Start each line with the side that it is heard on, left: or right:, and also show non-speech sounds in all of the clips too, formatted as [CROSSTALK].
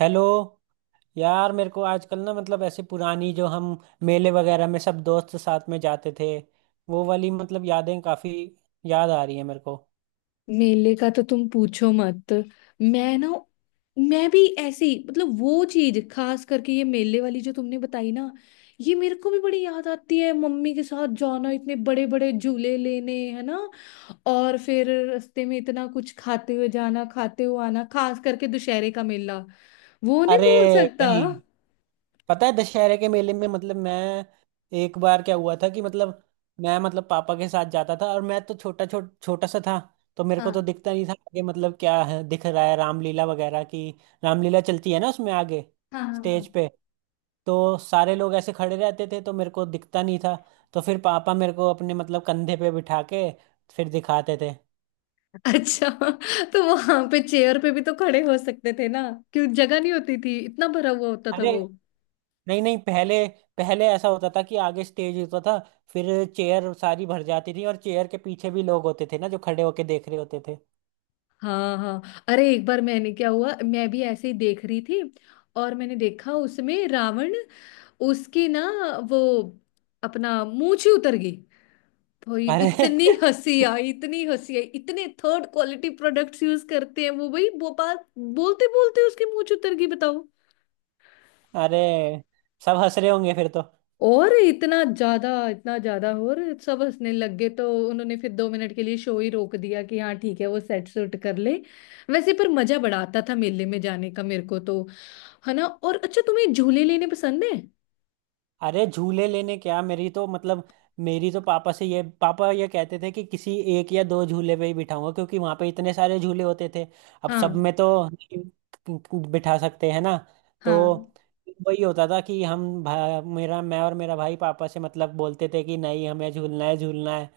right: Hello. यार, मेरे को आजकल ना मतलब ऐसे पुरानी जो हम मेले वगैरह में सब दोस्त साथ में जाते थे वो वाली मतलब यादें काफी याद आ रही है मेरे को।
left: मेले का तो तुम पूछो मत। मैं ना मैं भी ऐसी वो चीज खास करके ये मेले वाली जो तुमने बताई ना, ये मेरे को भी बड़ी याद आती है। मम्मी के साथ जाना, इतने बड़े बड़े झूले लेने, है ना। और फिर रास्ते में इतना कुछ खाते हुए जाना, खाते हुए आना, खास करके दुशहरे का मेला वो नहीं
right: अरे
left: भूल सकता।
right: भाई, पता है दशहरे के मेले में मतलब मैं एक बार क्या हुआ था कि मतलब मैं मतलब पापा के साथ जाता था। और मैं तो छोटा छोटा छोटा सा था तो मेरे को
left: हाँ
right: तो दिखता नहीं था आगे, मतलब क्या है दिख रहा है, रामलीला वगैरह की। रामलीला चलती है ना उसमें आगे
left: हाँ हाँ हाँ
right: स्टेज पे। तो सारे लोग ऐसे खड़े रहते थे तो मेरे को दिखता नहीं था, तो फिर पापा मेरे को अपने मतलब कंधे पे बिठा के फिर दिखाते थे।
left: अच्छा, तो वहां पे चेयर पे भी तो खड़े हो सकते थे ना। क्यों, जगह नहीं होती थी, इतना भरा हुआ होता था
right: अरे,
left: वो?
right: नहीं नहीं, पहले पहले ऐसा होता था कि आगे स्टेज होता था, फिर चेयर सारी भर जाती थी और चेयर के पीछे भी लोग होते थे ना जो खड़े होके देख रहे होते थे।
left: हाँ हाँ, अरे एक बार मैंने क्या हुआ, मैं भी ऐसे ही देख रही थी, और मैंने देखा उसमें रावण, उसकी ना वो अपना मूंछ ही उतर गई। भाई,
right: अरे
left: इतनी हंसी आई, इतनी हंसी आई, इतने थर्ड क्वालिटी प्रोडक्ट्स यूज करते हैं वो भाई। वो बात बोलते बोलते उसकी मूंछ उतर गई, बताओ।
right: [LAUGHS] अरे, सब हंस रहे होंगे फिर तो।
left: और इतना ज्यादा, इतना ज्यादा, और सब हंसने लग गए, तो उन्होंने फिर 2 मिनट के लिए शो ही रोक दिया, कि हाँ ठीक है, वो सेट सूट कर ले। वैसे पर मजा बड़ा आता था मेले में जाने का मेरे को तो, है ना। और अच्छा, तुम्हें झूले लेने पसंद है?
right: अरे, झूले लेने क्या, मेरी तो मतलब मेरी तो पापा से ये पापा ये कहते थे कि किसी एक या दो झूले पे ही बिठाऊंगा, क्योंकि वहां पे इतने सारे झूले होते थे, अब सब
left: हाँ
right: में तो नहीं बिठा सकते हैं ना। तो
left: हाँ
right: वही होता था कि हम भा, मेरा मैं और मेरा भाई पापा से मतलब बोलते थे कि नहीं हमें झूलना है झूलना है,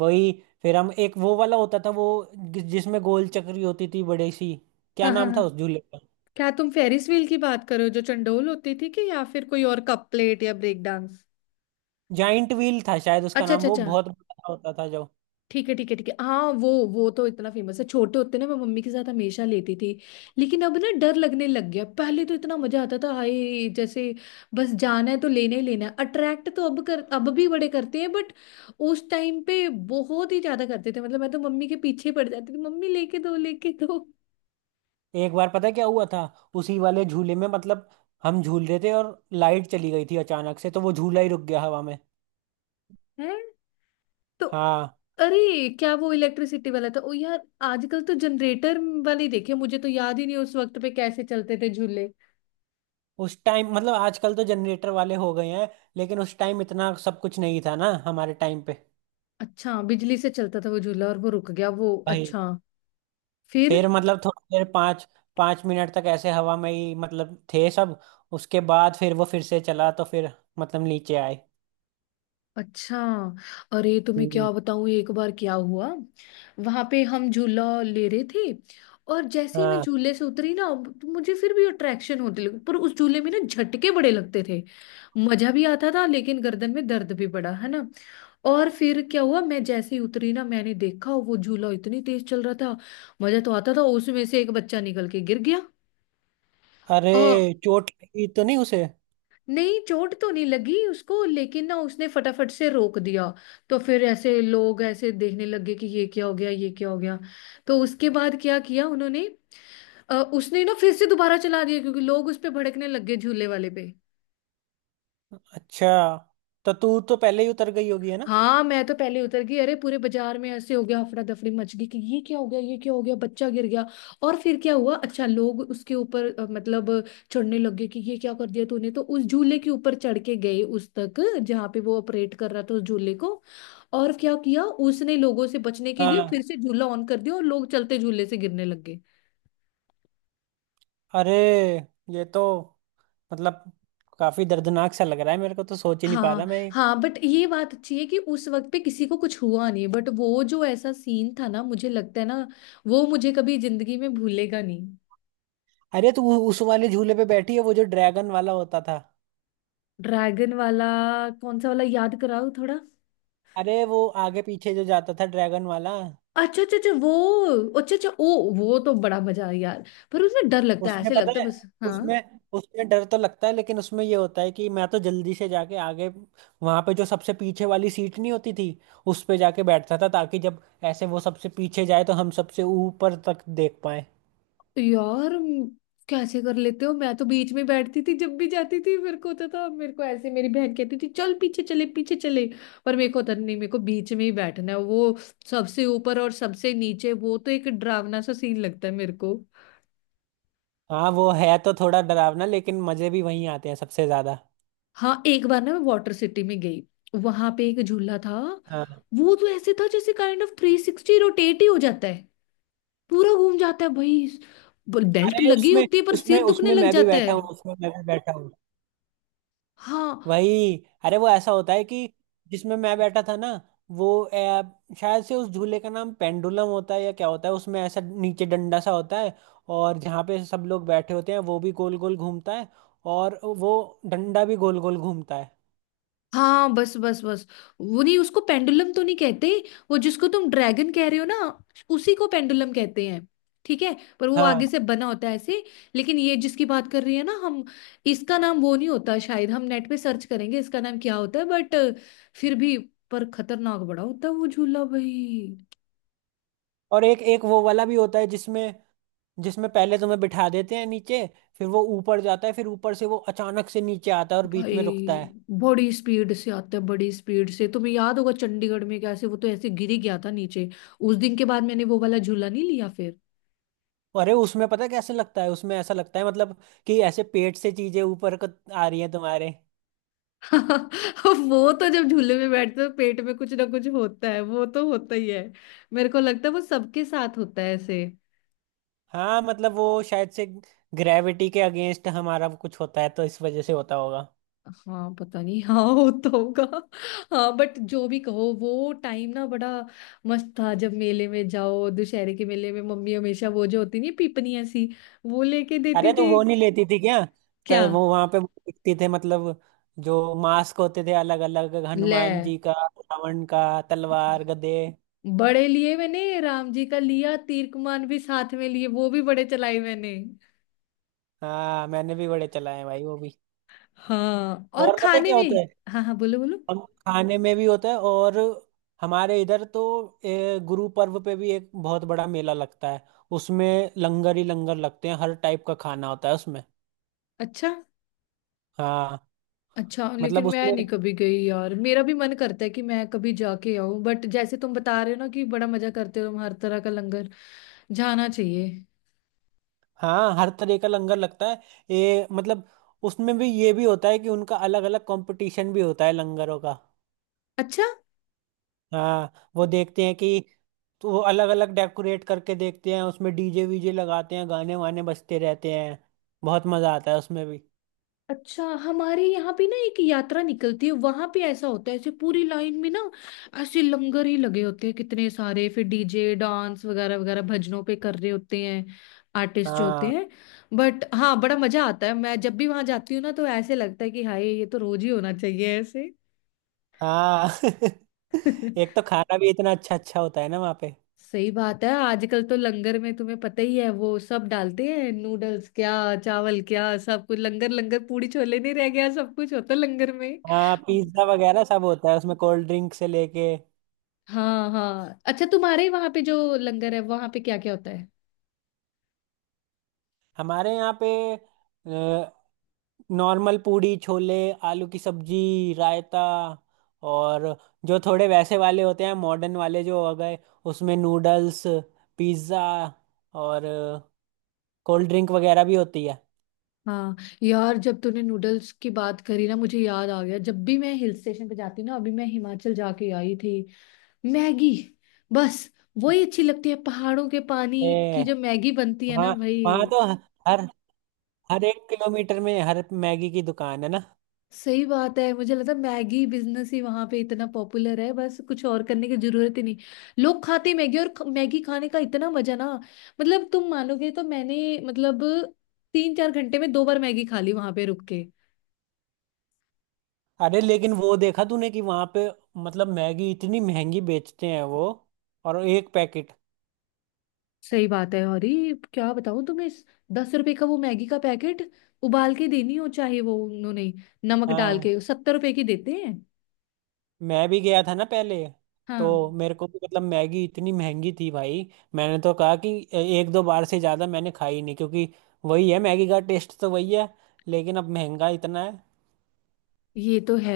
right: वही। फिर हम एक वो वाला होता था वो जिसमें गोल चक्री होती थी बड़ी सी, क्या
left: हाँ हाँ
right: नाम था
left: हाँ
right: उस झूले का।
left: क्या तुम फेरिस व्हील की बात करो, जो चंडोल होती थी कि, या फिर कोई और, कप प्लेट या ब्रेक डांस?
right: जाइंट व्हील था शायद उसका
left: अच्छा
right: नाम,
left: अच्छा
right: वो
left: अच्छा,
right: बहुत बड़ा होता था जो।
left: ठीक है ठीक है ठीक है, हाँ वो। वो तो इतना फेमस है, छोटे होते ना मैं मम्मी के साथ हमेशा लेती थी। लेकिन अब ना डर लगने लग गया, पहले तो इतना मजा आता था, हाय जैसे बस जाना है तो लेना ही लेना है। अट्रैक्ट तो अब कर, अब भी बड़े करते हैं बट उस टाइम पे बहुत ही ज्यादा करते थे, मतलब मैं तो मम्मी के पीछे पड़ जाती थी, मम्मी लेके दो, लेके दो।
right: एक बार पता है क्या हुआ था, उसी वाले झूले में मतलब हम झूल रहे थे और लाइट चली गई थी अचानक से, तो वो झूला ही रुक गया हवा में।
left: है तो?
right: हाँ,
left: अरे क्या वो इलेक्ट्रिसिटी वाला था, ओ यार। आजकल तो जनरेटर वाले देखे, मुझे तो याद ही नहीं उस वक्त पे कैसे चलते थे झूले।
right: उस टाइम मतलब आजकल तो जनरेटर वाले हो गए हैं, लेकिन उस टाइम इतना सब कुछ नहीं था ना हमारे टाइम पे।
left: अच्छा, बिजली से चलता था वो झूला, और वो रुक गया वो,
right: भाई
left: अच्छा। फिर?
right: फिर मतलब थोड़ी देर पाँच पाँच मिनट तक ऐसे हवा में ही मतलब थे सब, उसके बाद फिर वो फिर से चला तो फिर मतलब नीचे आए।
left: अच्छा, अरे तुम्हें
right: हम्म।
left: क्या बताऊं, एक बार क्या हुआ, वहां पे हम झूला ले रहे थे, और जैसे ही मैं
right: हाँ।
left: झूले से उतरी ना, तो मुझे फिर भी अट्रैक्शन होने लगी, पर उस झूले में ना झटके बड़े लगते थे। मजा भी आता था लेकिन गर्दन में दर्द भी बड़ा, है ना। और फिर क्या हुआ, मैं जैसे ही उतरी ना, मैंने देखा वो झूला इतनी तेज चल रहा था, मजा तो आता था, उसमें से एक बच्चा निकल के गिर गया।
right: अरे, चोट लगी तो नहीं उसे?
left: नहीं, चोट तो नहीं लगी उसको, लेकिन ना उसने फटाफट से रोक दिया। तो फिर ऐसे लोग ऐसे देखने लगे कि ये क्या हो गया, ये क्या हो गया। तो उसके बाद क्या किया उन्होंने, उसने ना फिर से दोबारा चला दिया, क्योंकि लोग उस पे भड़कने लग गए, झूले वाले पे।
right: अच्छा, तो तू तो पहले ही उतर गई होगी है ना।
left: हाँ मैं तो पहले उतर गई, अरे पूरे बाजार में ऐसे हो गया, अफरा दफरी मच गई कि ये क्या हो गया, ये क्या हो गया, बच्चा गिर गया। और फिर क्या हुआ, अच्छा लोग उसके ऊपर चढ़ने लग गए, कि ये क्या कर दिया तूने, तो उस झूले के ऊपर चढ़ के गए उस तक, जहाँ पे वो ऑपरेट कर रहा था उस झूले को। और क्या किया उसने, लोगों से बचने के लिए फिर
right: हाँ।
left: से झूला ऑन कर दिया, और लोग चलते झूले से गिरने लग गए।
right: अरे, ये तो मतलब काफी दर्दनाक सा लग रहा है, मेरे को तो सोच ही नहीं पा रहा
left: हाँ
right: मैं।
left: हाँ, बट ये बात अच्छी है कि उस वक्त पे किसी को कुछ हुआ नहीं, बट वो जो ऐसा सीन था ना, मुझे लगता है ना, वो मुझे कभी जिंदगी में भूलेगा नहीं।
right: अरे, तू उस वाले झूले पे बैठी है, वो जो ड्रैगन वाला होता था?
left: ड्रैगन वाला? कौन सा वाला, याद कराओ थोड़ा।
right: अरे, वो आगे पीछे जो जाता था ड्रैगन वाला।
left: अच्छा अच्छा अच्छा वो, अच्छा अच्छा, ओ वो तो बड़ा मजा आया यार। पर उसमें डर लगता है,
right: उसमें
left: ऐसे
right: पता
left: लगता है
right: है,
left: बस, हाँ।
right: उसमें, उसमें डर तो लगता है लेकिन उसमें ये होता है कि मैं तो जल्दी से जाके आगे वहां पे जो सबसे पीछे वाली सीट नहीं होती थी उस पे जाके बैठता था, ताकि जब ऐसे वो सबसे पीछे जाए तो हम सबसे ऊपर तक देख पाए।
left: यार कैसे कर लेते हो, मैं तो बीच में बैठती थी जब भी जाती थी। मेरे को होता था, मेरे को ऐसे, मेरी बहन कहती थी चल पीछे चले, पीछे चले, पर मेरे को होता नहीं, मेरे को बीच में ही बैठना है। वो सबसे ऊपर और सबसे नीचे, वो तो एक डरावना सा सीन लगता है मेरे को।
right: हाँ, वो है तो थोड़ा डरावना लेकिन मजे भी वहीं आते हैं सबसे ज्यादा।
left: हाँ, एक बार ना मैं वाटर सिटी में गई, वहां पे एक झूला था,
right: हाँ।
left: वो तो ऐसे था जैसे काइंड ऑफ 360 रोटेट ही हो जाता है। पूरा घूम जाता है भाई, बेल्ट
right: अरे,
left: लगी
right: उसमें
left: होती है, पर
right: उसमें
left: सिर दुखने
right: उसमें
left: लग
right: मैं भी
left: जाता है।
right: बैठा हूँ, उसमें मैं भी बैठा हूँ,
left: हाँ,
right: वही। अरे, वो ऐसा होता है कि जिसमें मैं बैठा था ना, वो शायद से उस झूले का नाम पेंडुलम होता है या क्या होता है, उसमें ऐसा नीचे डंडा सा होता है, और जहाँ पे सब लोग बैठे होते हैं वो भी गोल गोल घूमता है, और वो डंडा भी गोल गोल घूमता है।
left: हाँ बस बस बस, वो नहीं, उसको पेंडुलम तो नहीं कहते। वो जिसको तुम ड्रैगन कह रहे हो ना, उसी को पेंडुलम कहते हैं, ठीक है। पर वो
right: हाँ,
left: आगे से बना होता है ऐसे। लेकिन ये जिसकी बात कर रही है ना हम, इसका नाम वो नहीं होता शायद, हम नेट पे सर्च करेंगे इसका नाम क्या होता है बट, फिर भी, पर खतरनाक बड़ा होता है वो झूला भाई।
right: और एक एक वो वाला भी होता है जिसमें जिसमें पहले तुम्हें बिठा देते हैं नीचे, फिर वो ऊपर जाता है, फिर ऊपर से वो अचानक से नीचे आता है और बीच
left: भाई
right: में रुकता है।
left: बड़ी स्पीड से आता है, बड़ी स्पीड से, तुम्हें याद होगा चंडीगढ़ में कैसे वो तो ऐसे गिर ही गया था नीचे। उस दिन के बाद मैंने वो वाला झूला नहीं लिया फिर।
right: अरे, उसमें पता है कैसे लगता है, उसमें ऐसा लगता है मतलब कि ऐसे पेट से चीजें ऊपर आ रही हैं तुम्हारे।
left: [LAUGHS] हाँ, वो तो जब झूले में बैठते हो पेट में कुछ ना कुछ होता है, वो तो होता ही है। मेरे को लगता है वो सबके साथ होता है ऐसे।
right: हाँ, मतलब वो शायद से ग्रेविटी के अगेंस्ट हमारा कुछ होता है तो इस वजह से होता होगा।
left: हाँ पता नहीं [LAUGHS] हाँ, होता होगा। हाँ बट जो भी कहो, वो टाइम ना बड़ा मस्त था। जब मेले में जाओ दुशहरे के मेले में, मम्मी हमेशा वो जो होती नहीं पीपनी ऐसी, वो लेके देती
right: अरे, तो
left: थी।
right: वो नहीं लेती थी क्या? तो
left: क्या
right: वो वहां पे दिखते थे मतलब जो मास्क होते थे अलग अलग, हनुमान
left: ले?
right: जी का, रावण का, तलवार, गदे।
left: बड़े लिए, मैंने राम जी का लिया, तीर कमान भी साथ में लिए, वो भी बड़े चलाए मैंने।
right: हाँ, मैंने भी बड़े चलाए हैं भाई वो भी।
left: हाँ, और
right: और पता है
left: खाने
right: क्या
left: में?
right: होता है,
left: हाँ हाँ बोलो बोलो।
right: हम खाने में भी होता है, और हमारे इधर तो गुरु पर्व पे भी एक बहुत बड़ा मेला लगता है, उसमें लंगर ही लंगर लगते हैं, हर टाइप का खाना होता है उसमें।
left: अच्छा,
right: हाँ,
left: अच्छा
right: मतलब
left: लेकिन मैं
right: उसमें,
left: नहीं कभी गई यार, मेरा भी मन करता है कि मैं कभी जाके आऊं, बट जैसे तुम बता रहे हो ना कि बड़ा मजा करते हो तुम, हर तरह का लंगर, जाना चाहिए।
right: हाँ, हर तरह का लंगर लगता है, ये मतलब उसमें भी ये भी होता है कि उनका अलग अलग कंपटीशन भी होता है लंगरों का।
left: अच्छा।
right: हाँ, वो देखते हैं कि, तो वो अलग अलग डेकोरेट करके देखते हैं, उसमें डीजे वीजे लगाते हैं, गाने वाने बजते रहते हैं। बहुत मजा आता है उसमें भी।
left: अच्छा, हमारे यहाँ पे ना एक यात्रा निकलती है, वहां पे ऐसा होता है ऐसे पूरी लाइन में ना, ऐसे लंगर ही लगे होते हैं कितने सारे, फिर डीजे डांस वगैरह वगैरह भजनों पे कर रहे होते हैं आर्टिस्ट जो होते
right: हाँ
left: हैं। बट हाँ बड़ा मजा आता है, मैं जब भी वहां जाती हूँ ना तो ऐसे लगता है कि हाय, ये तो रोज ही होना चाहिए ऐसे।
right: हाँ [LAUGHS] एक
left: [LAUGHS]
right: तो खाना भी इतना अच्छा अच्छा होता है ना वहाँ पे।
left: सही बात है। आजकल तो लंगर में, तुम्हें पता ही है, वो सब डालते हैं, नूडल्स क्या, चावल क्या, सब कुछ। लंगर लंगर पूड़ी छोले नहीं रह गया, सब कुछ होता है लंगर में।
right: हाँ, पिज्जा वगैरह सब होता है उसमें, कोल्ड ड्रिंक से लेके।
left: हाँ हाँ, अच्छा तुम्हारे वहां पे जो लंगर है वहां पे क्या क्या होता है?
right: हमारे यहाँ पे नॉर्मल पूड़ी छोले, आलू की सब्जी, रायता, और जो थोड़े वैसे वाले होते हैं मॉडर्न वाले जो हो गए, उसमें नूडल्स, पिज्जा, और कोल्ड ड्रिंक वगैरह भी होती है।
left: हाँ, यार जब तूने नूडल्स की बात करी ना, मुझे याद आ गया, जब भी मैं हिल स्टेशन पे जाती हूँ ना, अभी मैं हिमाचल जाके आई थी। मैगी, बस वही अच्छी लगती है, पहाड़ों के पानी की
right: ए,
left: जो मैगी बनती है ना
right: वहाँ
left: भाई।
right: वहाँ तो हर हर एक किलोमीटर में हर मैगी की दुकान है ना।
left: सही बात है, मुझे लगता है मैगी बिजनेस ही वहां पे इतना पॉपुलर है, बस कुछ और करने की जरूरत ही नहीं। लोग खाते मैगी, और मैगी खाने का इतना मजा ना, मतलब तुम मानोगे तो, मैंने 3 4 घंटे में दो बार मैगी खा ली, वहां पे रुक के।
right: अरे, लेकिन वो देखा तूने कि वहां पे मतलब मैगी इतनी महंगी बेचते हैं वो, और एक पैकेट।
left: सही बात है, और ये क्या बताऊं तुम्हें, इस 10 रुपए का वो मैगी का पैकेट उबाल के देनी हो, चाहे वो, उन्होंने नमक डाल
right: हाँ,
left: के 70 रुपए की देते हैं।
right: मैं भी गया था ना पहले, तो
left: हाँ
right: मेरे को भी मतलब मैगी इतनी महंगी थी भाई, मैंने तो कहा कि एक दो बार से ज्यादा मैंने खाई नहीं, क्योंकि वही है मैगी का टेस्ट तो वही है, लेकिन अब महंगा इतना है।
left: ये तो है,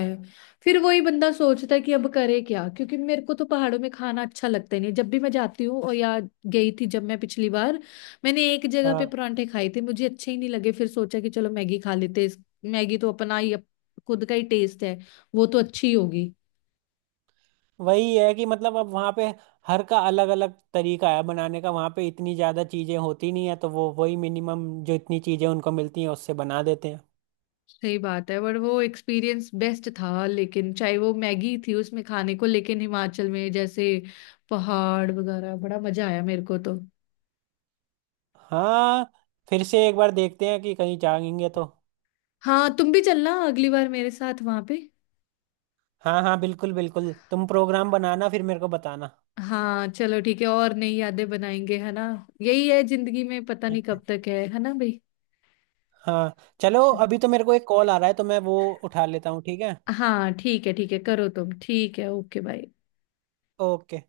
left: फिर वही बंदा सोचता है कि अब करे क्या, क्योंकि मेरे को तो पहाड़ों में खाना अच्छा लगता ही नहीं जब भी मैं जाती हूँ, और या गई थी जब मैं पिछली बार, मैंने एक जगह पे
right: हाँ,
left: परांठे खाए थे, मुझे अच्छे ही नहीं लगे, फिर सोचा कि चलो मैगी खा लेते हैं। मैगी तो अपना ही खुद का ही टेस्ट है, वो तो अच्छी होगी।
right: वही है कि मतलब अब वहाँ पे हर का अलग अलग तरीका है बनाने का, वहाँ पे इतनी ज्यादा चीजें होती नहीं है तो वो वही मिनिमम जो इतनी चीजें उनको मिलती हैं उससे बना देते हैं।
left: सही बात है, बट वो एक्सपीरियंस बेस्ट था, लेकिन चाहे वो मैगी थी उसमें खाने को, लेकिन हिमाचल में जैसे पहाड़ वगैरह, बड़ा मजा आया मेरे को तो।
right: हाँ, फिर से एक बार देखते हैं कि कहीं जाएंगे तो।
left: हाँ, तुम भी चलना अगली बार मेरे साथ वहां पे।
right: हाँ हाँ, बिल्कुल बिल्कुल, तुम प्रोग्राम बनाना फिर मेरे को बताना।
left: हाँ चलो ठीक है, और नई यादें बनाएंगे, है ना। यही है जिंदगी में, पता नहीं
right: ठीक है।
left: कब तक है ना भाई।
right: हाँ, चलो
left: अच्छा,
right: अभी तो मेरे को एक कॉल आ रहा है तो मैं वो उठा लेता हूँ, ठीक है।
left: हाँ ठीक है ठीक है, करो तुम, ठीक है, ओके बाय।
right: ओके।